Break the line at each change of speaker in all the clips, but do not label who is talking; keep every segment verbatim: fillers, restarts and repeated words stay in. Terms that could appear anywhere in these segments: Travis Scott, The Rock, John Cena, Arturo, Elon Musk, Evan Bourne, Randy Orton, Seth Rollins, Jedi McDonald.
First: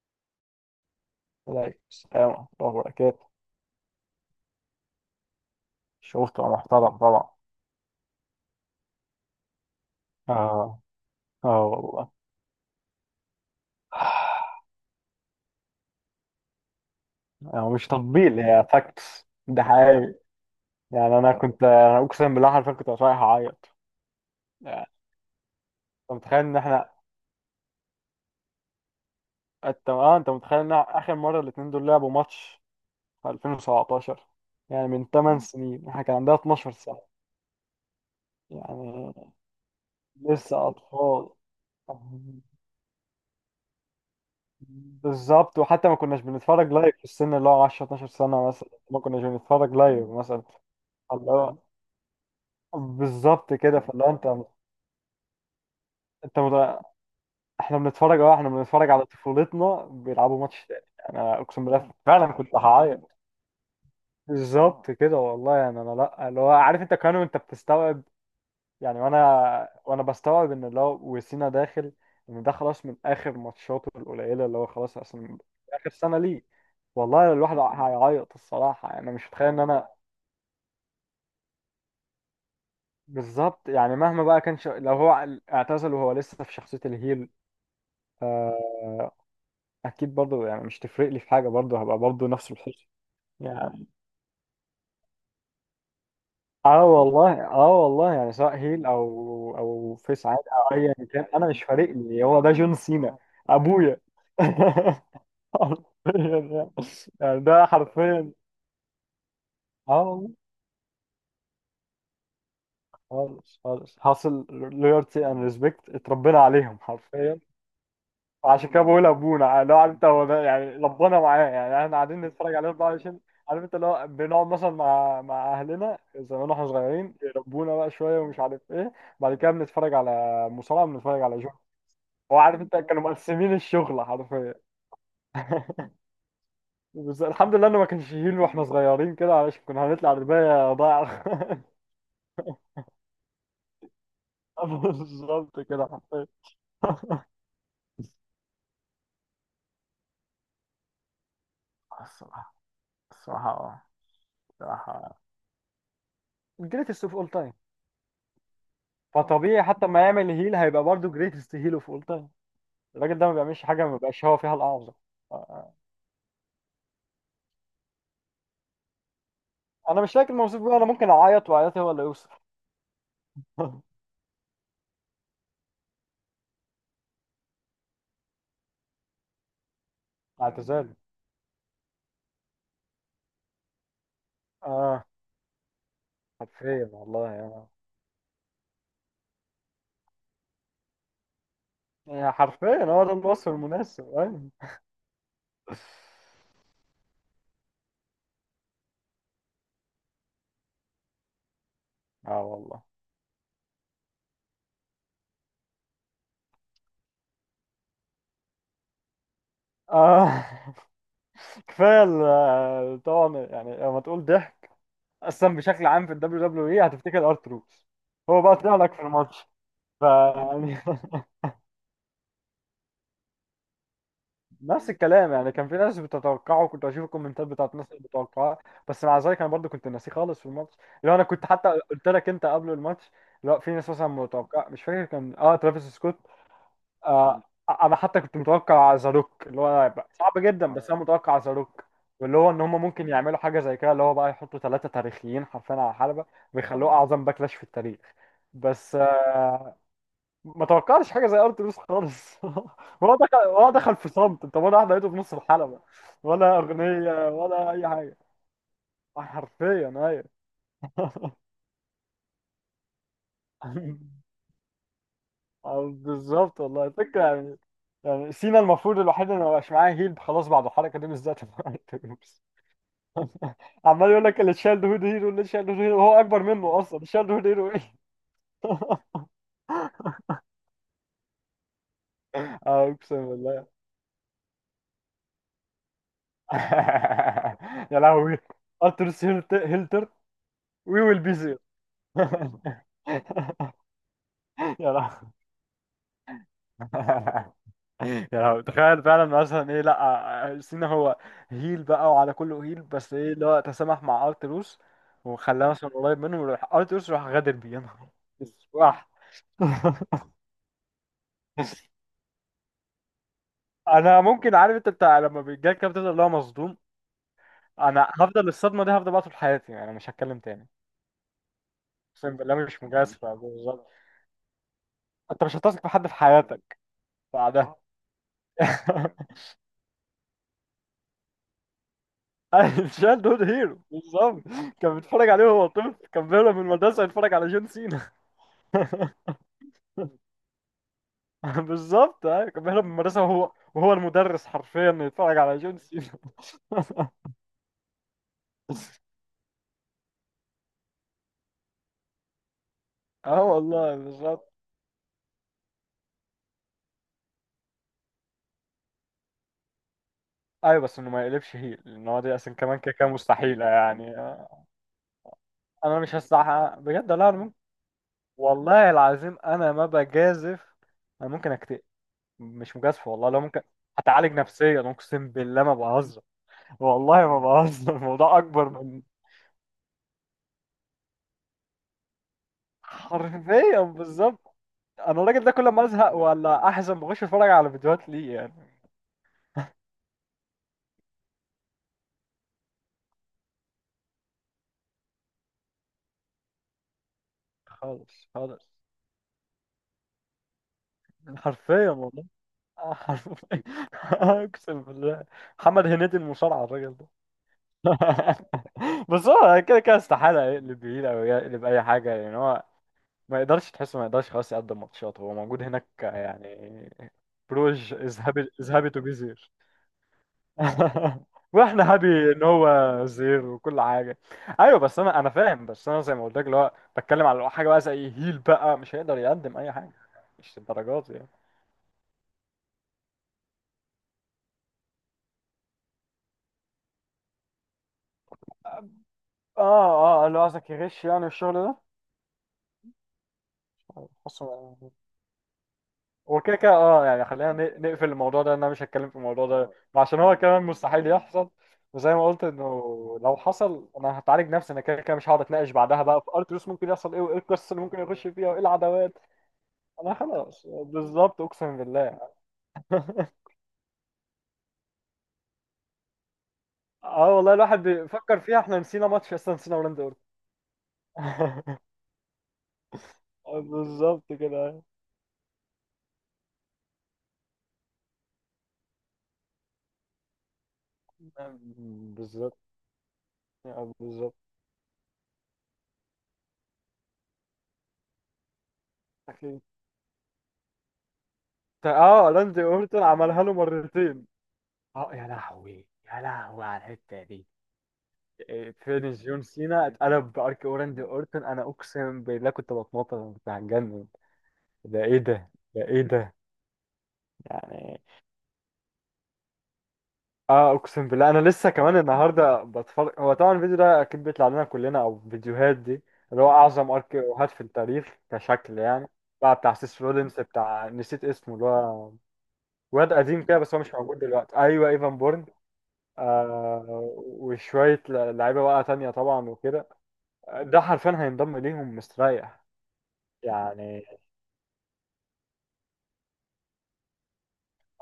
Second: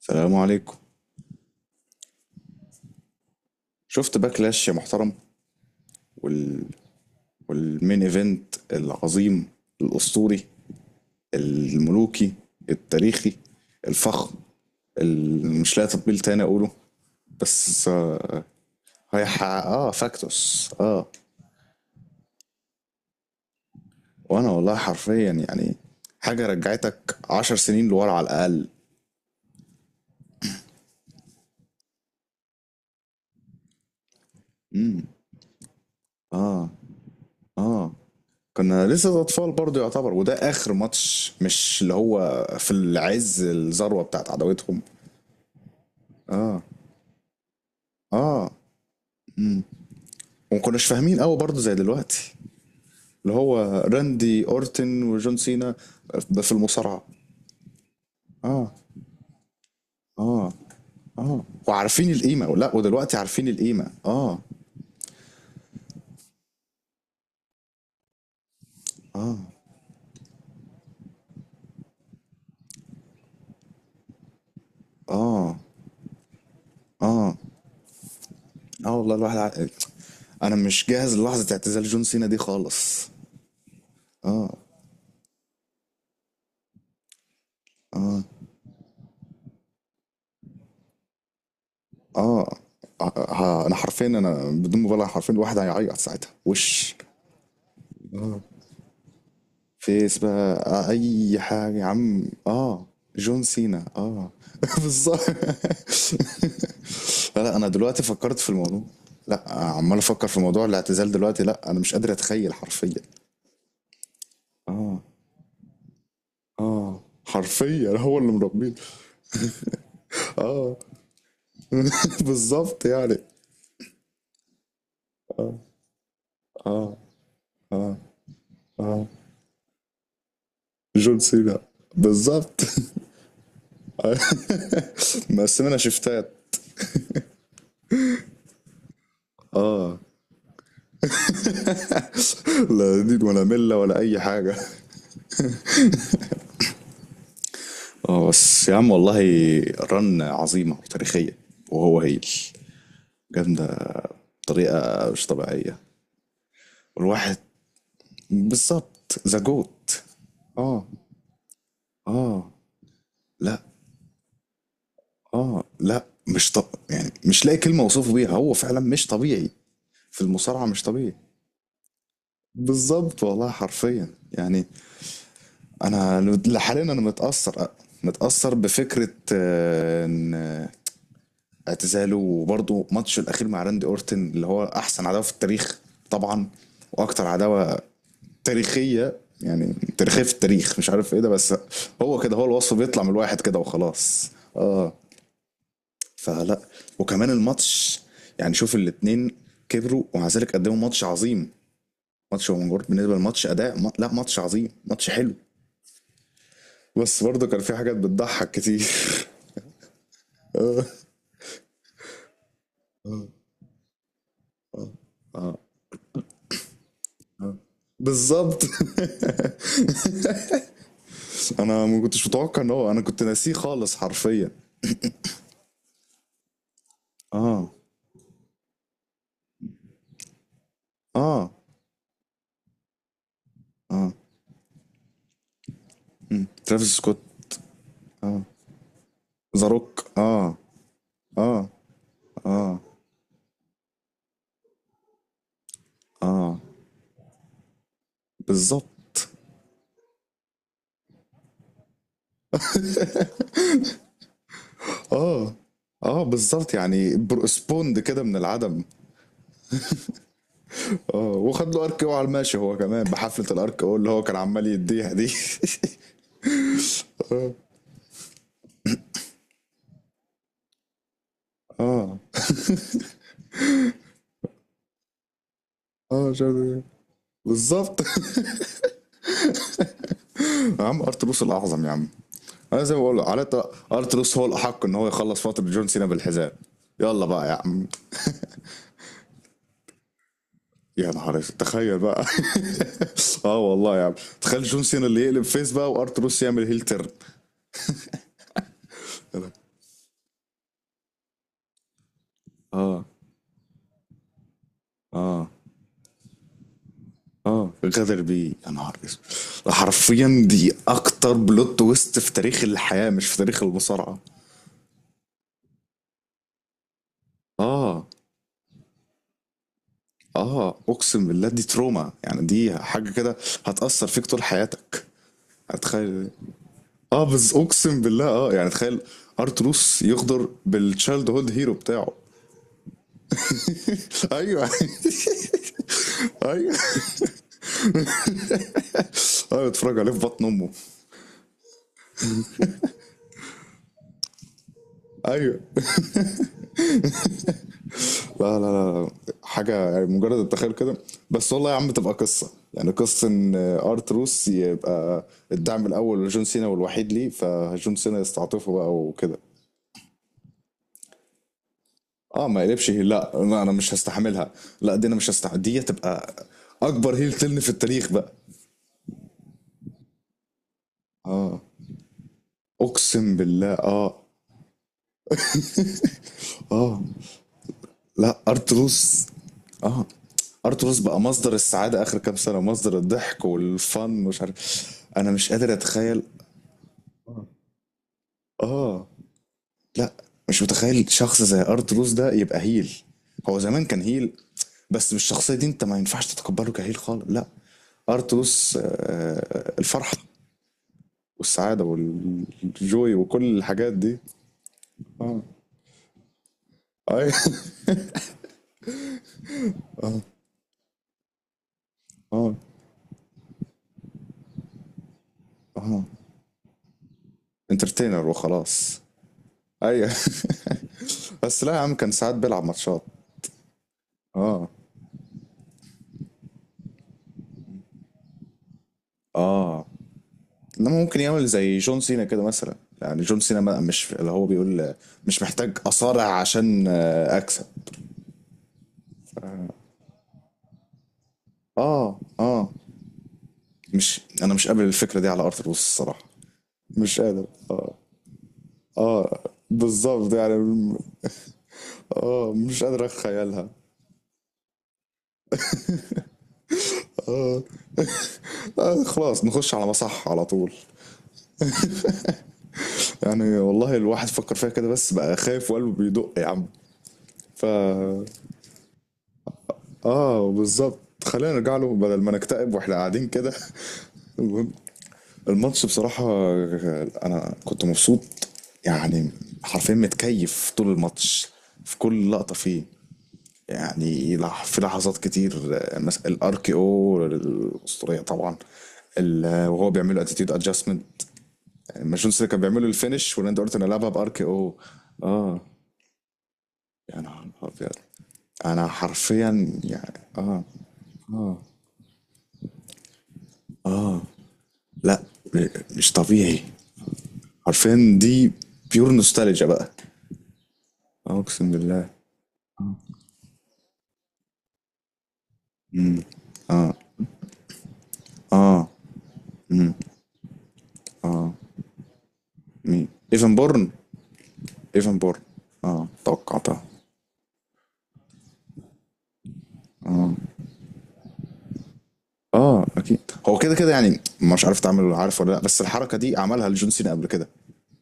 السلام عليكم.
عليكم السلام ورحمة الله وبركاته.
شفت باكلاش يا محترم؟
شوف تبقى
وال...
محترم طبعا.
والمين ايفنت العظيم، الاسطوري،
اه. اه والله.
الملوكي، التاريخي، الفخم اللي مش لاقي تطبيل تاني اقوله.
يعني مش
بس
تطبيل،
آه.
هي فاكتس،
هيح...
ده
اه
حقيقي.
فاكتوس اه.
يعني انا كنت أنا اقسم بالله حرفيا كنت رايح اعيط.
وانا والله
يعني
حرفيا يعني
انت متخيل
حاجه
ان احنا،
رجعتك عشر سنين لورا على الاقل.
انت اه انت متخيل ان اخر مره الاثنين دول لعبوا ماتش في ألفين وسبعة عشر؟ يعني
امم
من 8 سنين احنا كان عندنا
اه
12 سنه.
اه، كنا لسه
يعني
اطفال برضه يعتبر، وده
لسه
اخر
اطفال.
ماتش، مش اللي هو في العز الذروه بتاعت عداوتهم.
بالظبط، وحتى ما كناش
اه
بنتفرج لايف في السن اللي هو عشر 12 سنه
اه
مثلا، ما كناش
امم
بنتفرج لايف مثلا.
وما كناش فاهمين
اللي
قوي
هو
برضه زي دلوقتي، اللي
بالظبط
هو
كده، فاللي هو انت،
راندي اورتن وجون سينا،
انت
آه، في
مت...
المصارعه.
احنا بنتفرج، اه احنا
اه
بنتفرج على طفولتنا بيلعبوا
اه
ماتش تاني. انا
اه
اقسم بالله
وعارفين
فعلا
القيمه،
كنت
لا
هعيط.
ودلوقتي عارفين القيمه اه.
بالظبط كده والله. يعني انا، لا اللي هو عارف انت، كمان وانت بتستوعب، يعني
اه
وانا وانا بستوعب ان اللي هو وسينا داخل، ان ده خلاص من اخر ماتشاته القليله، اللي هو خلاص اصلا.
اه
اخر سنه ليه. والله
اه
الواحد هيعيط الصراحه.
اه
يعني انا
والله
مش
الواحد
متخيل ان
ع...
انا،
انا مش جاهز للحظه اعتزال جون سينا دي خالص.
بالظبط. يعني مهما بقى كان ش... لو هو اعتزل وهو لسه في شخصيه الهيل، اكيد برضو. يعني مش تفرق لي في حاجه، برضو هبقى برضو
اه
نفس الحسن
آه، آه، انا
يعني.
حرفيا انا بدون مبالغه حرفيا الواحد هيعيط ساعتها
اه
وش.
والله، اه والله. يعني سواء هيل او او
فيس
فيس عادي
بقى،
او
آه،
ايا كان،
اي
انا مش
حاجة يا
فارق
عم
لي، هو ده جون
اه.
سينا.
جون سينا
ابويا.
اه. بالظبط.
حرفيا يعني، يعني
لا لا،
ده
انا دلوقتي
حرفيا.
فكرت في الموضوع، لا عمال
اه
افكر
والله.
في موضوع الاعتزال دلوقتي، لا انا مش قادر اتخيل حرفيا.
خالص خالص، حاصل
اه
لويالتي اند ريسبكت، اتربينا عليهم
اه،
حرفيا.
حرفيا هو اللي
عشان
مربيني.
كده بقول ابونا اللي هو عارف انت هو ده.
اه
يعني ربنا معاه، يعني احنا قاعدين نتفرج عليه
بالظبط يعني.
اربعه وعشرين. عارف انت، اللي هو بنقعد مثلا مع مع
اه
اهلنا زمان واحنا
اه
صغيرين، يربونا بقى
اه
شويه ومش عارف ايه،
اه
بعد كده بنتفرج على مصارعه،
جون
بنتفرج على جون.
سينا.
هو
بالظبط.
عارف انت، كانوا مقسمين الشغل حرفيا.
مقسمنا شفتات.
بس الحمد لله انه ما كانش يهين واحنا صغيرين كده، علشان كنا
اه
هنطلع رباية ضايع.
لا دين ولا ملة ولا اي حاجة.
بالظبط كده حرفيا.
اه بس يا عم والله، رن عظيمة وتاريخية، وهو هيل
الصراحه، الصراحه
جامدة
اه.
بطريقة
الصراحه
مش طبيعية.
جريتست اوف اول
والواحد
تايم.
بالظبط ذا
فطبيعي حتى ما
جوت.
يعمل هيل هيبقى
اه
برضه جريتست هيل اوف اول تايم.
اه
الراجل ده ما
لا
بيعملش حاجه ما بيبقاش هو فيها الاعظم. آه.
اه
آه.
لا. مش طب يعني مش لاقي كلمة اوصفه بيها، هو فعلا مش طبيعي
انا مش
في
لكن موصوف
المصارعة،
بيه.
مش
انا ممكن
طبيعي.
اعيط، وعياطي هو اللي يوصل.
بالظبط والله حرفيا يعني. انا لحاليا انا متأثر، متأثر بفكرة آه، ان
اعتزال.
اعتزاله، وبرضه ماتشه الاخير مع راندي اورتن اللي هو
اه
احسن عداوه في التاريخ. طبعا.
حرفيا
واكتر
والله يعني.
عداوه تاريخيه، يعني تاريخيه في التاريخ مش عارف ايه ده، بس هو
يعني
كده، هو الوصف
حرفيا
بيطلع
هو
من
ده
الواحد
الوصف
كده
المناسب،
وخلاص
أيوة.
اه. فلا. وكمان الماتش يعني، شوف الاتنين كبروا ومع ذلك قدموا ماتش عظيم.
اه
ماتش هو
والله.
مجرد بالنسبه للماتش اداء ما... لا ماتش عظيم، ماتش حلو. بس برضه كان في حاجات بتضحك كتير.
آه.
آه،
كفايه ال- آه، طبعا يعني لما تقول ضحك، اصلا بشكل عام في الدبليو دبليو اي هتفتكر ارتروس. هو بقى
بالظبط.
طلع لك في الماتش، فيعني
انا ما كنتش متوقع ان هو، انا كنت ناسيه خالص حرفيا.
نفس الكلام يعني، كان في ناس بتتوقعه، كنت اشوف الكومنتات بتاعت
آه.
الناس اللي بتتوقعه. بس مع ذلك انا برضو كنت ناسيه خالص في الماتش. لو انا كنت
آه.
حتى قلت لك انت قبل الماتش، لا في ناس مثلا
آه
متوقع، مش فاكر كان اه ترافيس سكوت.
ترافيس سكوت.
آه. انا حتى كنت متوقع ذا روك، اللي
ذا
هو
روك
هيبقى صعب
آه.
جدا، بس انا متوقع ذا
آه.
روك، واللي هو ان
آه.
هم ممكن يعملوا حاجه زي كده، اللي هو بقى يحطوا ثلاثه تاريخيين حرفيا على حلبه،
آه
ويخلوه اعظم باكلاش في التاريخ. بس
بالظبط.
آه، ما توقعش حاجه زي ارتلوس خالص. ولا دخل، ولا دخل في صمت انت، ولا واحد لقيته في نص
آه.
الحلبه،
آه
ولا
بالظبط يعني،
اغنيه
بر-
ولا اي
سبوند
حاجه.
كده من العدم.
آه، حرفيا ايوه.
آه وخد له ارك او على الماشي، هو كمان بحفلة الارك او اللي هو كان عمال يديها دي.
أو بالظبط والله، الفكره يعني. يعني سينا المفروض الوحيد اللي ما بقاش معاه هيل خلاص بعد الحركه دي بالذات مع
اه
ارتلوس. عمال يقول لك اللي شال هود هيرو، اللي شال هود هيرو هو
اه
اكبر منه
شايف.
اصلا، شال هود هيرو ايه.
بالظبط. يا عم ارتلوس الاعظم يا عم. انا زي ما بقول
اقسم
على
بالله.
الأقل، ارتلوس هو الاحق ان هو يخلص فتره جون سينا بالحزام. يلا بقى يا عم.
يا لهوي. ارتلوس هيل هيل تيرت، وي
يا
ويل بي
نهار اسود،
زير.
تخيل بقى. اه والله يا عم، تخيل جون
يا
سينا اللي يقلب فيس بقى وارتروس يعمل هيل
لهوي.
تيرن.
يا لهوي، تخيل فعلا، مثلا ايه، لا سينا هو هيل بقى وعلى كله هيل،
اه
بس ايه اللي هو تسامح مع ارتروس
اه.
وخلاه مثلا قريب منه، وراح ارتروس راح غادر بيه،
اه
يا نهار
غدر بيه، يا
اسود.
نهار اسود، ده حرفيا دي اكتر بلوت تويست في تاريخ الحياه، مش في تاريخ المصارعه.
انا ممكن عارف انت بتاع، لما بيجيلك كده بتفضل اللي هو مصدوم،
اه.
انا هفضل الصدمه دي، هفضل بقى طول حياتي. يعني انا مش هتكلم
اه
تاني.
اقسم بالله، دي تروما،
اقسم
يعني
بالله
دي
مش
حاجه
مجازفه.
كده
بالظبط.
هتاثر فيك طول حياتك.
انت مش هتثق في حد في
هتخيل.
حياتك
اه بس
بعدها.
اقسم بالله اه، يعني تخيل ارتروس يغدر بالتشايلد هود هيرو بتاعه.
شال دود هيرو بالظبط.
ايوه.
كان بيتفرج عليه وهو طفل، كان بيهرب من
ايوه.
المدرسه يتفرج على جون سينا.
ايوه، اتفرج عليه في بطن امه.
بالظبط ايوه، كان بيهرب من المدرسه وهو وهو المدرس حرفيا يتفرج على
ايوه.
جون سينا.
لا لا لا، حاجة يعني، مجرد التخيل كده. بس والله يا عم، تبقى قصة، يعني قصة
اه
إن
والله
أرتروس
بالظبط.
يبقى الدعم الأول لجون سينا والوحيد ليه، فجون سينا يستعطفه بقى وكده.
ايوه بس انه ما يقلبش هيل، لان هو دي
اه،
اصلا
ما
كمان
يقلبش
كده
هيل،
كده
لا ما
مستحيله
أنا مش
يعني.
هستحملها،
آه،
لا دي أنا مش هستحمل، دي
انا مش
تبقى
هستحق بجد.
أكبر
لا
هيل
انا ممكن،
تلن في التاريخ بقى.
والله العظيم انا ما بجازف، انا ممكن
اه.
اكتئب. مش مجازفه والله،
أقسم
لو ممكن
بالله اه.
هتعالج نفسيا، اقسم بالله ما بهزر،
اه
والله ما بهزر.
لا
الموضوع اكبر من،
أرتروس. اه ارتروس بقى مصدر السعاده اخر كام سنه، مصدر الضحك
حرفيا
والفن، مش
بالظبط.
عارف.
انا
انا
الراجل ده
مش
كل
قادر
ما ازهق
اتخيل.
ولا احزن بخش اتفرج على فيديوهات ليه يعني.
اه. لا مش متخيل شخص زي ارت روز ده يبقى هيل. هو زمان كان هيل، بس بالشخصية دي انت ما ينفعش تتقبله كهيل خالص، لا.
خالص
ارت
خالص.
روز آه، الفرحة والسعادة
حرفيا والله. آه،
والجوي وكل
حرفيا.
الحاجات دي.
اقسم بالله.
اه
محمد هنيدي المصارعه الراجل ده.
اي.
بس هو كده كده استحاله يقلب يمين او يقلب اي حاجه يعني.
اه
هو ما يقدرش تحسه، ما يقدرش خلاص يقدم ماتشات، هو موجود هناك
اه
يعني. بروج از
انترتينر
هابي، از هابي
وخلاص.
تو بي زير.
ايوه. بس لا يا
واحنا
عم،
هابي
كان ساعات
ان
بيلعب
هو
ماتشات.
زير وكل حاجه.
اه
ايوه بس انا انا فاهم، بس انا زي ما قلت لك، اللي هو بتكلم على حاجه بقى زي هيل، بقى مش هيقدر يقدم اي
اه.
حاجه، مش
انما
الدرجات
ممكن
يعني.
يعمل زي جون سينا كده مثلا. يعني جون سينا ما- مش اللي هو بيقول آه، مش محتاج اصارع عشان آه، اكسب.
اه اه، اللي هو قصدك يغش يعني الشغل ده.
آه، آه، مش
حاسه.
أنا مش قابل الفكرة دي على أرض الواقع الصراحة.
وكده كده اه
مش
يعني،
قادر،
خلينا ن-
آه،
نقفل الموضوع ده، إن انا مش هتكلم في
آه،
الموضوع ده، عشان
بالضبط
هو
يعني
كمان
م-
مستحيل يحصل. وزي ما قلت
آه،
انه
مش قادر
لو
أتخيلها،
حصل انا هتعالج نفسي. انا كده كده مش هقعد اتناقش بعدها بقى في ارتلوس ممكن يحصل ايه، وايه
آه،
القصه اللي ممكن يخش فيها، وايه
آه،
العداوات.
خلاص نخش على
انا
مصح على
خلاص
طول.
بالظبط اقسم بالله.
يعني والله الواحد فكر فيها كده، بس بقى خايف وقلبه بيدق يا عم.
اه والله
ف
الواحد بيفكر فيها. احنا نسينا ماتش اصلا، نسينا هولندا
آه بالظبط، خلينا نرجع
أورجواي.
له بدل ما نكتئب وإحنا قاعدين كده.
بالظبط
المهم،
كده.
الماتش بصراحة، أنا كنت مبسوط يعني، حرفيا متكيف طول الماتش، في كل لقطة
بالظبط.
فيه.
بالظبط.
يعني لح- في لحظات كتير آه، مثلا الار كي او الاسطوريه طبعا. ال- آه، وهو بيعمل له اتيتيود ادجستمنت، يعني
اه
ماجون سينا كان
راندي
بيعمل له
اورتون
الفينش
عملها له
وراندي اورتون لعبها
مرتين.
بار كي او.
اه يا
اه،
لهوي، يا لهوي على
يا
الحته
نهار
دي.
ابيض.
إيه،
انا
فينيش جون
حرفيا
سينا
يعني
اتقلب
اه.
بارك راندي اورتون. انا اقسم بالله كنت بتنطط، أنا كنت هتجنن.
اه
ده ايه
لا
ده،
م-
ده ايه
مش
ده
طبيعي.
يعني.
حرفيا دي بيور نوستالجيا بقى.
اه اقسم بالله،
آه،
انا لسه
اقسم
كمان
بالله.
النهارده بتفرج. هو طبعا الفيديو ده اكيد بيطلع لنا كلنا او فيديوهات دي اللي هو اعظم ارك اوهات في التاريخ كشكل
اه
يعني. بقى بتاع سيس رولينز، بتاع نسيت اسمه اللي هو
مين
واد قديم
ايفن
كده بس هو
بورن.
مش موجود دلوقتي، ايوه ايفان
ايفن بورن.
بورن.
اه توقعتها.
آه، وشوية ل- لعيبة بقى تانية طبعا وكده. ده حرفيا هينضم ليهم مستريح
اه اكيد. هو كده كده
يعني.
يعني، مش عارف تعمل عارف ولا لا، بس الحركه دي عملها لجون سينا قبل كده.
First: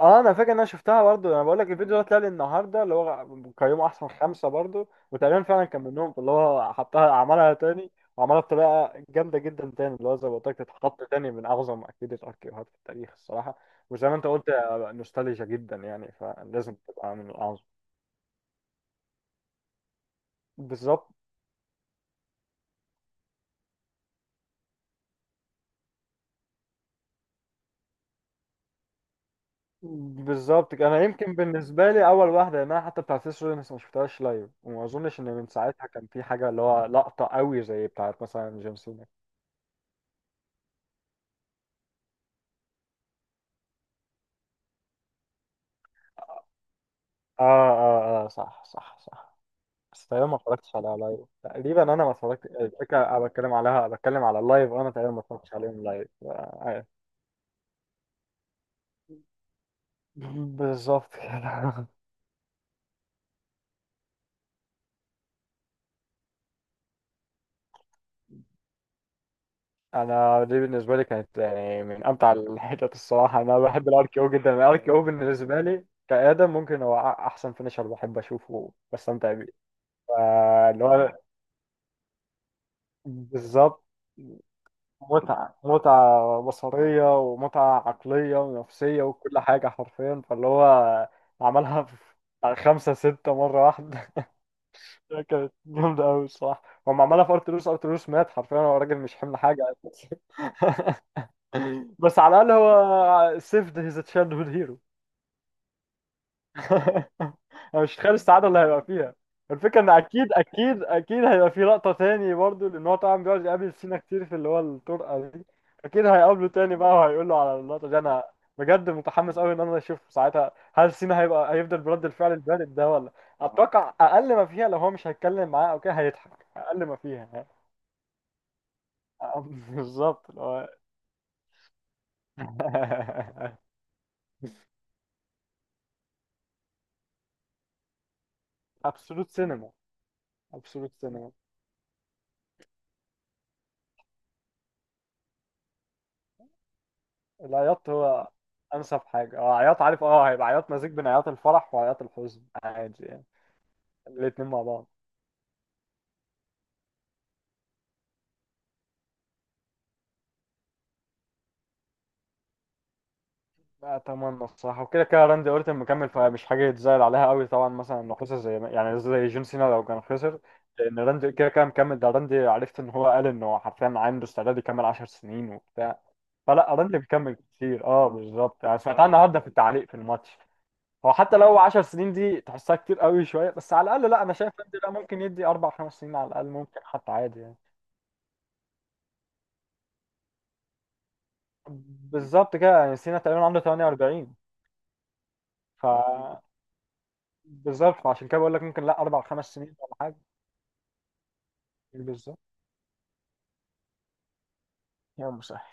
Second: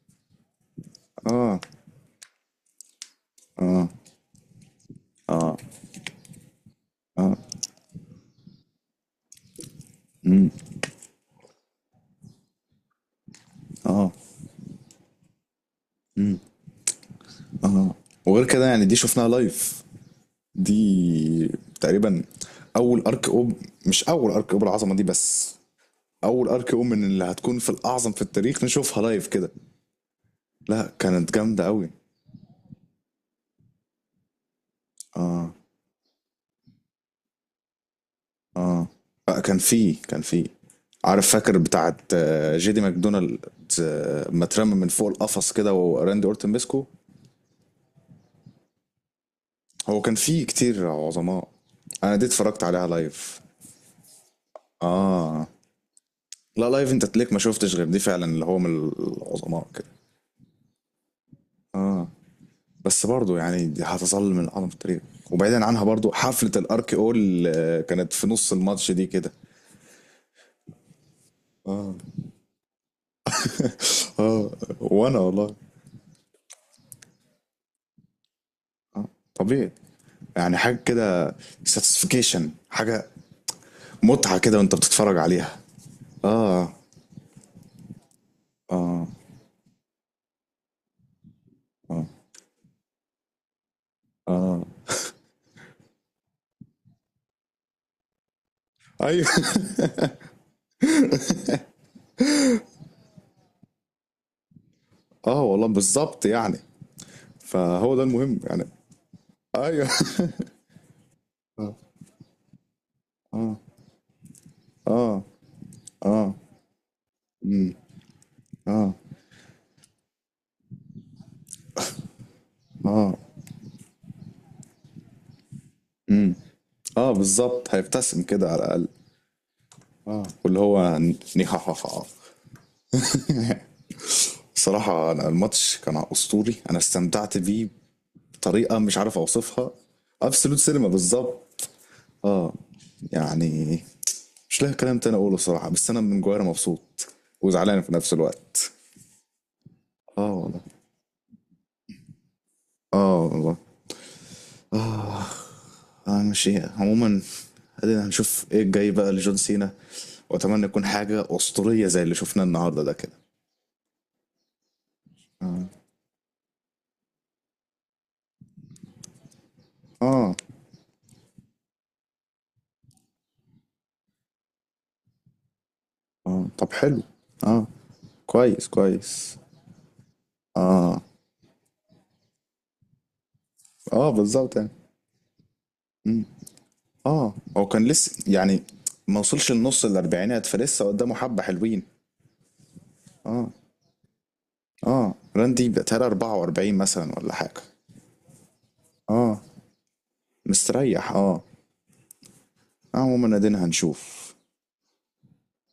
اه انا فاكر ان انا شفتها برضو. انا بقول
اه
لك الفيديو ده طلع لي النهارده اللي هو قيموا احسن خمسه، برضو وتقريبا فعلا كان منهم اللي هو حطها، عملها تاني وعملها بطريقه جامده جدا تاني، اللي هو زي ما قلت لك تتحط تاني من اعظم اكيد الاركيوهات في التاريخ الصراحه. وزي
اه
ما انت قلت آه، نوستالجيا جدا يعني، فلازم تبقى من الاعظم.
اه. وغير كده يعني، دي شفناها لايف،
بالظبط.
دي تقريبا اول ارك اوب، مش اول ارك اوب العظمه دي، بس اول ارك اوب من اللي هتكون في الاعظم في التاريخ نشوفها لايف كده.
بالظبط كده.
لا
انا
كانت
يمكن
جامده قوي.
بالنسبه لي اول واحده يعني، انا حتى بتاعت سيس رولينز ما شفتهاش لايف، وما اظنش ان من
اه
ساعتها كان في حاجه اللي هو لقطه قوي زي بتاعت مثلا جون
اه
سينا.
آه، كان في، كان في، عارف فاكر بتاعت آه، جيدي ماكدونالد آه، ما اترمى من فوق القفص كده وراندي اورتن مسكه.
اه اه اه، صح صح صح.
هو
بس
كان
تقريبا ما
فيه
اتفرجتش
كتير
عليها لايف
عظماء.
تقريبا، انا ما
انا دي
اتفرجت،
اتفرجت عليها
الفكره انا
لايف.
بتكلم عليها بتكلم على اللايف، انا تقريبا ما
اه
اتفرجتش عليهم لايف
لا
آه.
لايف انت تليك ما شفتش غير دي فعلا، اللي هو من العظماء كده.
بالظبط كده.
بس برضو يعني، دي هتظل من اعظم التاريخ. وبعيدا عنها برضو، حفلة الارك اول آه، كانت في نص الماتش دي كده.
انا دي بالنسبه لي كانت يعني
اه
من امتع الحتت الصراحه. انا بحب الار كي او
اه.
جدا، الار كي او
وانا والله
بالنسبه لي كادم، ممكن هو أ- احسن فينيشر بحب اشوفه بستمتع بيه.
طبيعي يعني،
فا
حاجة
اللي هو
كده، ساتسفيكيشن، حاجة
بالظبط.
متعة كده وانت بتتفرج
متعه،
عليها.
متعه
اه
بصريه ومتعه عقليه ونفسيه
اه
وكل حاجه حرفيا. فاللي هو عملها في
اه
بتاع خمسة ستة مرة واحدة.
اه.
كانت جامدة أوي الصراحة. هم عملها في أرتلوس، أرتلوس مات حرفيا، هو راجل مش
ايوه.
حمل حاجة. بس على الاقل هو saved his childhood hero.
اه والله بالظبط يعني.
انا
فهو
مش
ده
متخيل
المهم
السعاده اللي
يعني.
هيبقى فيها. الفكره
ايوه.
ان اكيد اكيد اكيد هيبقى في
اه
لقطه تاني برضه، لان هو طبعا بيقعد يقابل سينا كتير في اللي هو
اه
الطرقه دي. اكيد هيقابله تاني بقى وهيقول له على اللقطه دي. انا بجد متحمس قوي ان انا اشوف ساعتها هل سينا هيبقى، هيفضل برد الفعل البارد ده ولا، اتوقع اقل ما فيها لو هو مش هيتكلم معاه او كده هيضحك اقل ما
اه
فيها يعني.
بالظبط هيبتسم كده على الاقل.
بالظبط اللي
واللي
هو.
هو نيهاهاها. الصراحه، أنا الماتش كان اسطوري، انا استمتعت بيه بطريقه مش عارف
absolute
اوصفها.
cinema.
ابسولوت سينما
absolute cinema.
بالظبط. اه يعني، مش لاقي كلام تاني اقوله صراحه، بس انا من جوايا مبسوط وزعلان
العياط
في نفس
هو
الوقت.
انسب حاجه. اه عياط عارف،
اه
اه هيبقى
والله.
عياط مزيج بين عياط الفرح وعياط الحزن عادي
اه
يعني،
والله.
الاتنين مع بعض.
اه انا مش ايه، عموما ادينا هنشوف ايه الجاي بقى لجون سينا، واتمنى يكون حاجه اسطوريه زي اللي شفناه النهارده ده كده.
لا، اتمنى الصراحه. وكده كده راندي اورتن مكمل، فمش حاجه يتزعل عليها قوي طبعا، مثلا انه خسر زي ما- يعني زي جون سينا لو كان
اه
خسر. لان راندي كده كده مكمل، ده راندي عرفت ان هو قال انه حرفيا عنده استعداد يكمل 10 سنين وبتاع.
آه، طب
فلا راندي
حلو.
مكمل
اه
كتير. اه بالظبط،
كويس
انا سمعتها
كويس.
النهارده في التعليق في الماتش.
اه
هو حتى لو 10 سنين دي تحسها كتير قوي شويه، بس على
اه
الاقل، لا انا شايف
بالظبط يعني.
إن لا ممكن يدي اربع خمس سنين
مم.
على الاقل، ممكن حتى
اه
عادي يعني.
هو كان لسه يعني، ما وصلش النص الاربعينات، فلسه قدامه حبة حلوين.
بالظبط كده يعني، سينا تقريبا
اه
عنده تمانية واربعين.
اه راندي بقتها
ف
اربعه واربعين مثلا ولا حاجة.
بالظبط، فعشان كده بقول لك ممكن لا اربع
اه
خمس سنين ولا حاجه.
مستريح اه.
بالظبط.
آه، عموما ادينا هنشوف.
يا مسهل.